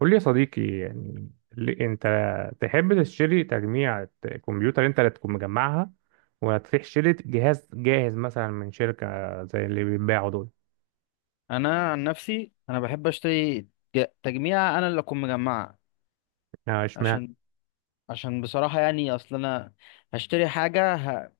قول لي يا صديقي يعني انت تحب تشتري تجميع كمبيوتر انت اللي تكون مجمعها، ولا تروح شتري جهاز جاهز مثلا من شركة زي اللي بيتباعوا دول؟ انا عن نفسي انا بحب اشتري تجميع انا اللي اكون مجمعها. اه، اشمعنى؟ عشان عشان بصراحه، يعني اصل انا هشتري حاجه،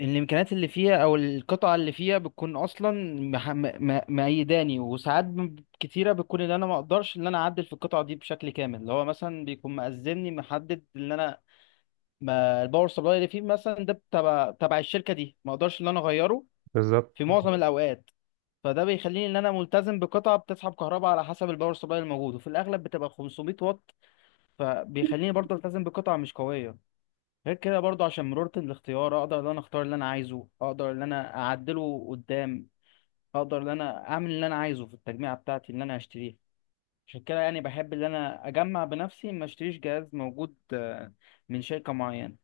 الامكانيات اللي فيها او القطعه اللي فيها بتكون اصلا مح... م... مأيداني، وساعات كتيره بتكون ان انا ما اقدرش ان انا اعدل في القطعه دي بشكل كامل، اللي هو مثلا بيكون مأذني محدد ان انا، ما الباور سبلاي اللي فيه مثلا ده تبع الشركه دي ما اقدرش ان انا اغيره بالظبط. في معظم الاوقات. فده بيخليني ان انا ملتزم بقطعه بتسحب كهرباء على حسب الباور سبلاي الموجود، وفي الاغلب بتبقى 500 واط، فبيخليني برضه التزم بقطعه مش قويه. غير كده برضه، عشان مرونه الاختيار، اقدر ان انا اختار اللي انا عايزه، اقدر ان انا اعدله قدام، اقدر ان انا اعمل اللي انا عايزه في التجميعه بتاعتي اللي انا هشتريها. عشان كده يعني بحب ان انا اجمع بنفسي، ما اشتريش جهاز موجود من شركه معينه.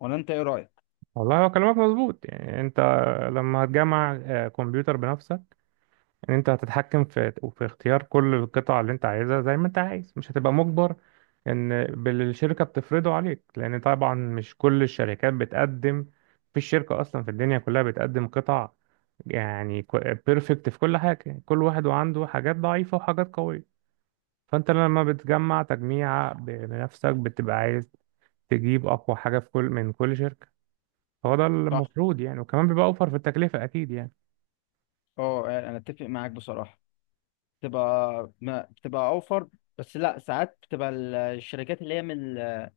ولا انت ايه رايك؟ والله هو كلامك مظبوط. يعني انت لما هتجمع كمبيوتر بنفسك، ان انت هتتحكم في اختيار كل القطع اللي انت عايزها زي ما انت عايز، مش هتبقى مجبر ان بالشركة بتفرضه عليك. لان طبعا مش كل الشركات بتقدم، في الشركة اصلا في الدنيا كلها بتقدم قطع يعني بيرفكت في كل حاجة. كل واحد وعنده حاجات ضعيفة وحاجات قوية. فانت لما بتجمع تجميع بنفسك بتبقى عايز تجيب اقوى حاجة في كل من كل شركة. هو ده صح. المفروض يعني، وكمان بيبقى اوفر في التكلفة اكيد يعني. اه، انا اتفق معاك بصراحه. بتبقى، ما بتبقى اوفر، بس لا، ساعات بتبقى الشركات اللي هي من ال-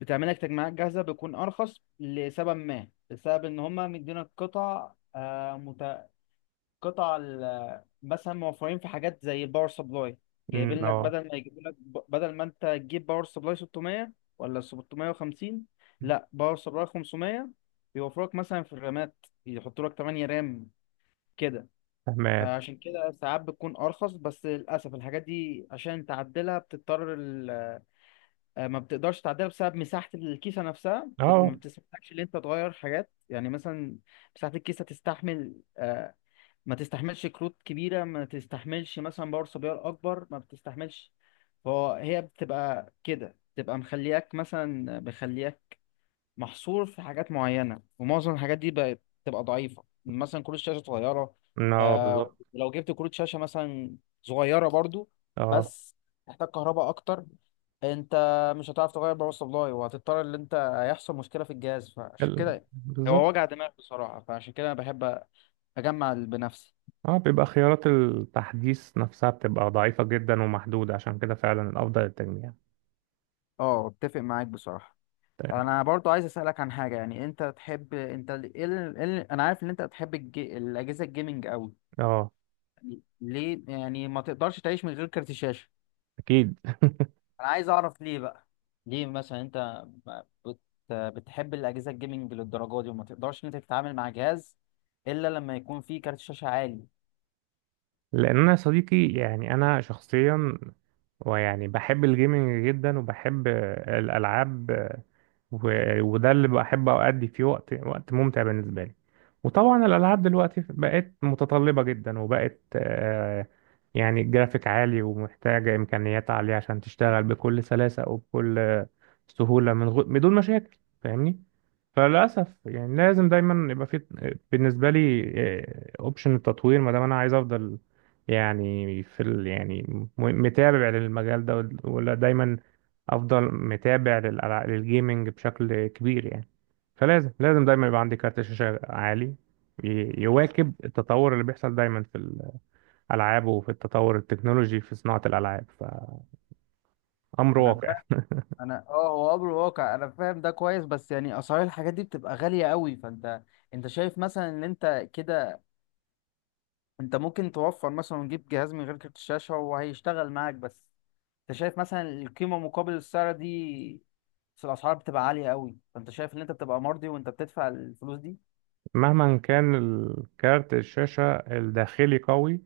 بتعمل لك تجميعات جاهزه، بيكون ارخص لسبب ما، بسبب ان هم مدينا القطع، قطع مثلا موفرين في حاجات زي الباور سبلاي، جايبين لك، اه. بدل ما يجيبوا لك، بدل ما انت تجيب باور سبلاي 600 ولا 650، لا باور سبلاي 500، بيوفروا لك مثلا في الرامات يحطوا لك 8 رام كده. تمام. عشان كده ساعات بتكون ارخص، بس للاسف الحاجات دي عشان تعدلها بتضطر ما بتقدرش تعدلها بسبب مساحه الكيسه نفسها، ما اه. بتسمحلكش ان انت تغير حاجات، يعني مثلا مساحه الكيسه تستحمل، ما تستحملش كروت كبيره، ما تستحملش مثلا باور سبلاي اكبر، ما بتستحملش. فهي بتبقى كده، بتبقى مخلياك، مثلا مخلياك محصور في حاجات معينة، ومعظم الحاجات دي بقت بتبقى ضعيفة، يعني مثلا كروت شاشة صغيرة. اه، بالظبط. لو جبت كروت شاشة مثلا صغيرة برضو، اه، بس تحتاج كهرباء أكتر، أنت مش هتعرف تغير باور سبلاي، وهتضطر إن أنت هيحصل مشكلة في الجهاز، فعشان كده هو بالظبط. وجع دماغ بصراحة، فعشان كده أنا بحب أجمع بنفسي. اه، بيبقى خيارات التحديث نفسها بتبقى ضعيفة جدا ومحدودة، عشان كده فعلا الأفضل التجميع. أه، أتفق معاك بصراحة. تمام. أنا برضو عايز أسألك عن حاجة، يعني أنت تحب، أنت ال... ال... ال... أنا عارف إن أنت بتحب الأجهزة الجيمنج أوي، اه. ليه؟ يعني ما تقدرش تعيش من غير كارت الشاشة، أكيد. انا عايز اعرف ليه بقى. ليه مثلا انت بت... بتحب الاجهزه الجيمنج للدرجه دي، وما تقدرش ان انت تتعامل مع جهاز الا لما يكون فيه كارت شاشه عالي؟ لان انا يا صديقي يعني انا شخصيا ويعني بحب الجيمنج جدا، وبحب الالعاب، و- وده اللي بحب أؤدي فيه وقت ممتع بالنسبة لي. وطبعا الألعاب دلوقتي بقت متطلبة جدا، وبقت يعني جرافيك عالي، ومحتاجة إمكانيات عالية عشان تشتغل بكل سلاسة وبكل سهولة، بدون مشاكل، فاهمني؟ فللأسف يعني لازم دايما يبقى في، بالنسبة لي، أوبشن التطوير. ما دام أنا عايز أفضل يعني يعني متابع للمجال ده ولا دايما افضل متابع للجيمنج بشكل كبير يعني، فلازم دايما يبقى عندي كارت شاشة عالي يواكب التطور اللي بيحصل دايما في الألعاب وفي التطور التكنولوجي في صناعة الألعاب، فأمر انا واقع. فاهم. انا، هو امر واقع، انا فاهم ده كويس، بس يعني اسعار الحاجات دي بتبقى غالية قوي، فانت شايف مثلا ان انت كده، انت ممكن توفر مثلا وتجيب جهاز من غير كارت الشاشة وهيشتغل معاك بس، انت شايف مثلا القيمة مقابل السعر دي؟ بس الاسعار بتبقى عاليه قوي، فانت شايف ان انت بتبقى مرضي وانت بتدفع الفلوس دي؟ مهما كان الكارت الشاشة الداخلي قوي،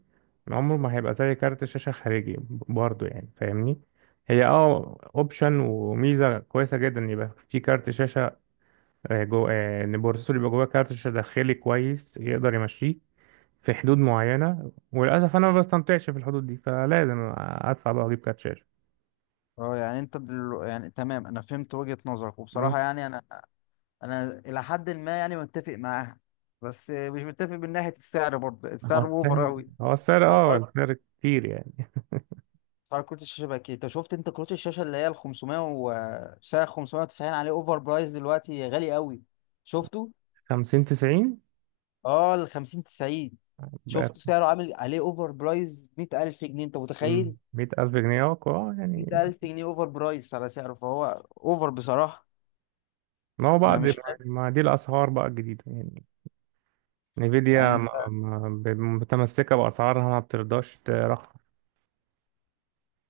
عمره ما هيبقى زي كارت الشاشة خارجي برضه يعني، فاهمني؟ هي اوبشن وميزة كويسة جدا إن يبقى في كارت شاشة، آه، جو آه، ان البروسيسور يبقى جواه كارت شاشة داخلي كويس، يقدر يمشيه في حدود معينة، وللأسف أنا ما بستمتعش في الحدود دي، فلازم أدفع بقى وأجيب كارت شاشة. اه يعني، انت يعني تمام، انا فهمت وجهة نظرك مم. وبصراحة يعني انا الى حد ما يعني متفق معاها، بس مش متفق من ناحية السعر. برضه هو السعر اوفر السعر، اوي. اه، اسعار السعر كتير يعني. اسعار كروت الشاشه بقى كده. انت شفت كروت الشاشه اللي هي ال 500 و سعر 590 عليه اوفر برايس دلوقتي غالي قوي؟ شفته. خمسين تسعين اه، ال 50 90، بقى، شفت سعره عامل عليه اوفر برايس 100,000 جنيه، انت متخيل؟ مية ألف جنيه يعني. 100,000 جنيه اوفر برايس على سعره، فهو اوفر بصراحة. ما هو انا بعد ما، مش عارف. ما دي الأسعار بقى الجديدة يعني، يعني نيفيديا انت، متمسكة بأسعارها، ما بترضاش ترخص.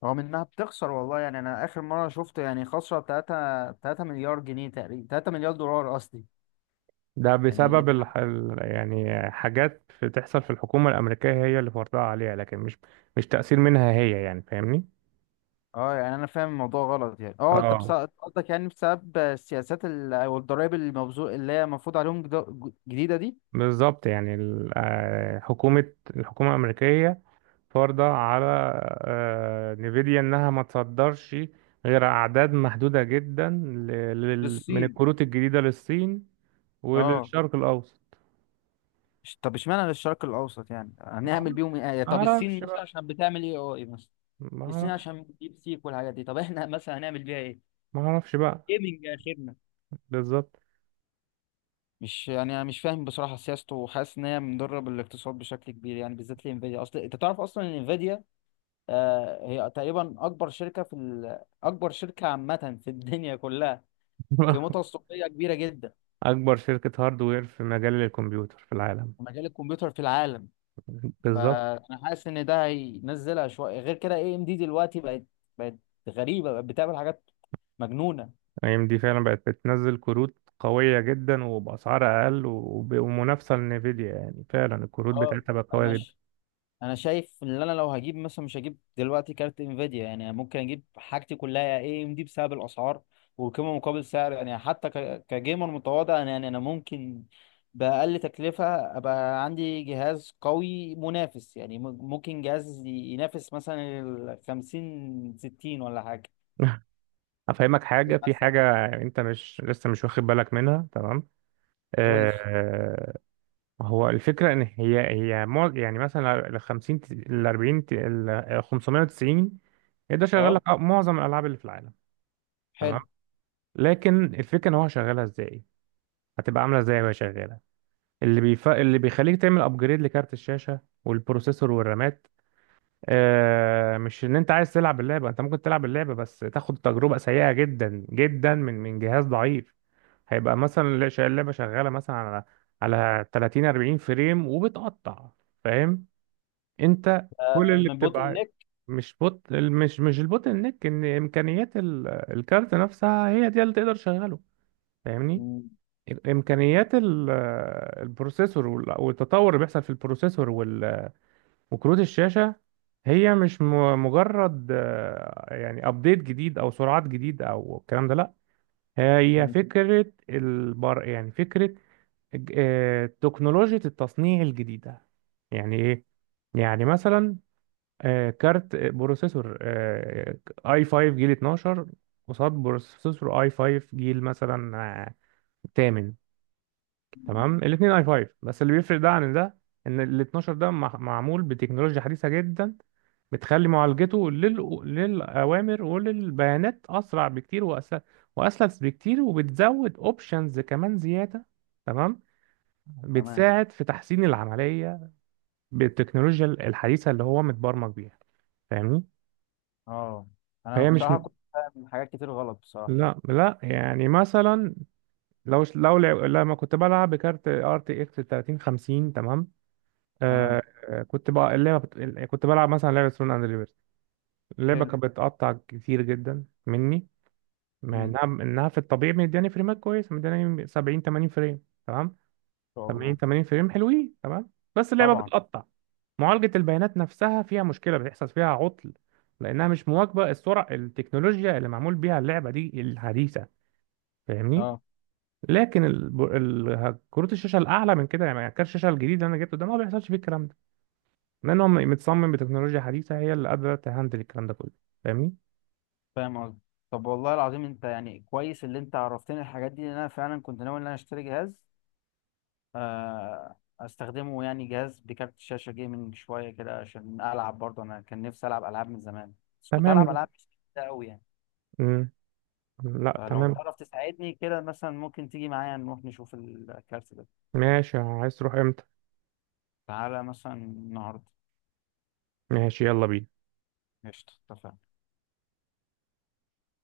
رغم انها بتخسر والله، يعني انا اخر مرة شفت يعني خسرة 3 مليار جنيه تقريبا، 3 مليار دولار قصدي. ده يعني بسبب يعني حاجات بتحصل في الحكومة الأمريكية، هي اللي فرضها عليها، لكن مش تأثير منها هي يعني، فاهمني؟ اه، يعني انا فاهم الموضوع غلط، يعني اه، اه انت اه، قصدك يعني بسبب السياسات او الضرائب المبذول اللي هي المفروض عليهم جديدة دي. بالظبط. يعني الحكومة الأمريكية فرضة على نيفيديا إنها ما تصدرش غير أعداد محدودة جدا من للصين. الكروت الجديدة للصين اه. وللشرق الأوسط. طب اشمعنى للشرق الاوسط؟ يعني ما هنعمل بيهم ايه؟ يعني طب الصين اعرفش مثلا بقى. عشان بتعمل ايه اي مثلا؟ ما الصين اعرفش. عشان ديب سيك والحاجات دي، طب احنا مثلا هنعمل بيها ايه؟ ما اعرفش بقى. جيمنج اخرنا. بالظبط. مش، يعني انا مش فاهم بصراحه سياسته، وحاسس ان هي مضره بالاقتصاد بشكل كبير، يعني بالذات لانفيديا. اصل انت تعرف اصلا ان انفيديا، هي تقريبا اكبر شركه في اكبر شركه عامه في الدنيا كلها. قيمتها السوقيه كبيره جدا. اكبر شركة هاردوير في مجال الكمبيوتر في العالم. في مجال الكمبيوتر في العالم. بالظبط. فانا حاسس ان ده هينزلها شويه. غير كده اي ام دي دلوقتي بقت غريبه، بقت بتعمل حاجات مجنونه. اي ام دي فعلا بقت بتنزل كروت قوية جدا وبأسعار أقل ومنافسة لنفيديا، يعني فعلا الكروت اه، بتاعتها بقت قوية انا جدا. انا شايف ان انا لو هجيب مثلا، مش هجيب دلوقتي كارت انفيديا، يعني ممكن اجيب حاجتي كلها اي ام دي بسبب الاسعار والقيمه مقابل سعر، يعني حتى كجيمر متواضع، يعني انا ممكن باقل تكلفه ابقى عندي جهاز قوي منافس، يعني ممكن جهاز ينافس مثلا ال 50 60 ولا حاجه. أفهمك إيه حاجة، في مثلا؟ حاجة أنت مش لسه مش واخد بالك منها. تمام. قول لي. آه، ما هو الفكرة إن هي يعني مثلا ال 50، ال 40، ال 590 يقدر يشغل لك اه، معظم الألعاب اللي في العالم. تمام. حلو. لكن الفكرة إن هو شغالها إزاي، هتبقى عاملة إزاي وهي شغالة. اللي بيخليك تعمل أبجريد لكارت الشاشة والبروسيسور والرامات مش إن أنت عايز تلعب اللعبة. أنت ممكن تلعب اللعبة، بس تاخد تجربة سيئة جدا جدا من جهاز ضعيف. هيبقى مثلا اللعبة شغالة مثلا على، 30، 40 فريم، وبتقطع، فاهم؟ انت كل اللي من بوتل بتبقى نيك. مش البوتل نيك، ان امكانيات الكارت نفسها هي دي اللي تقدر تشغله، فاهمني؟ م- امكانيات البروسيسور والتطور اللي بيحصل في البروسيسور وكروت الشاشه، هي مش مجرد يعني ابديت جديد او سرعات جديد او الكلام ده، لا. هي م- فكره البر يعني فكره تكنولوجيا التصنيع الجديده. يعني ايه؟ يعني مثلا كارت آه، بروسيسور اي 5 جيل 12 قصاد بروسيسور اي 5 جيل مثلا تامن. تمام، الاثنين اي 5، بس اللي بيفرق ده عن ده ان ال 12 ده معمول بتكنولوجيا حديثة جدا، بتخلي معالجته للأوامر وللبيانات أسرع بكتير وأسلس بكتير، وبتزود أوبشنز كمان زيادة، تمام، تمام، بتساعد في تحسين العملية بالتكنولوجيا الحديثة اللي هو متبرمج بيها، فاهمني؟ اه. انا فهي مش بصراحه م- كنت فاهم حاجات كتير غلط بصراحه. لا، لا، يعني مثلا لو لو لعب لما كنت بلعب بكارت ار تي اكس 3050، تمام، تمام. آه كنت بقى كنت بلعب مثلا لعبه سون اند ليبرتي، اللعبه حلو. كانت بتقطع كتير جدا مني. مع انها في الطبيعي مدياني فريمات كويسه، مدياني 70، 80 فريم، تمام. شاء 70، الله. 80 فريم حلوين، تمام، بس اللعبه طبعا. بتقطع. معالجه البيانات نفسها فيها مشكله، بتحصل فيها عطل، لانها مش مواكبه السرعه التكنولوجيا اللي معمول بيها اللعبه دي الحديثه، فاهمني؟ اه، لكن كروت الشاشه الاعلى من كده، يعني كارت الشاشه الجديد اللي انا جبته ده، ما بيحصلش فيه الكلام ده، لان هو متصمم بتكنولوجيا حديثه هي اللي قادره تهندل الكلام ده كله، فاهمني؟ فاهم قصدي. طب والله العظيم، انت يعني كويس اللي انت عرفتني الحاجات دي، لان انا فعلا كنت ناوي ان انا اشتري جهاز، استخدمه، يعني جهاز بكارت شاشه جيمنج شويه كده عشان العب برضه، انا كان نفسي العب العاب من زمان، بس كنت تمام العب جدا. العاب مش كتير قوي يعني. مم. لا، فلو تمام. تعرف تساعدني كده مثلا، ممكن تيجي معايا نروح نشوف الكارت ده؟ ماشي، عايز تروح امتى؟ تعالى مثلا النهارده. ماشي، يلا بينا. قشطة، اتفقنا.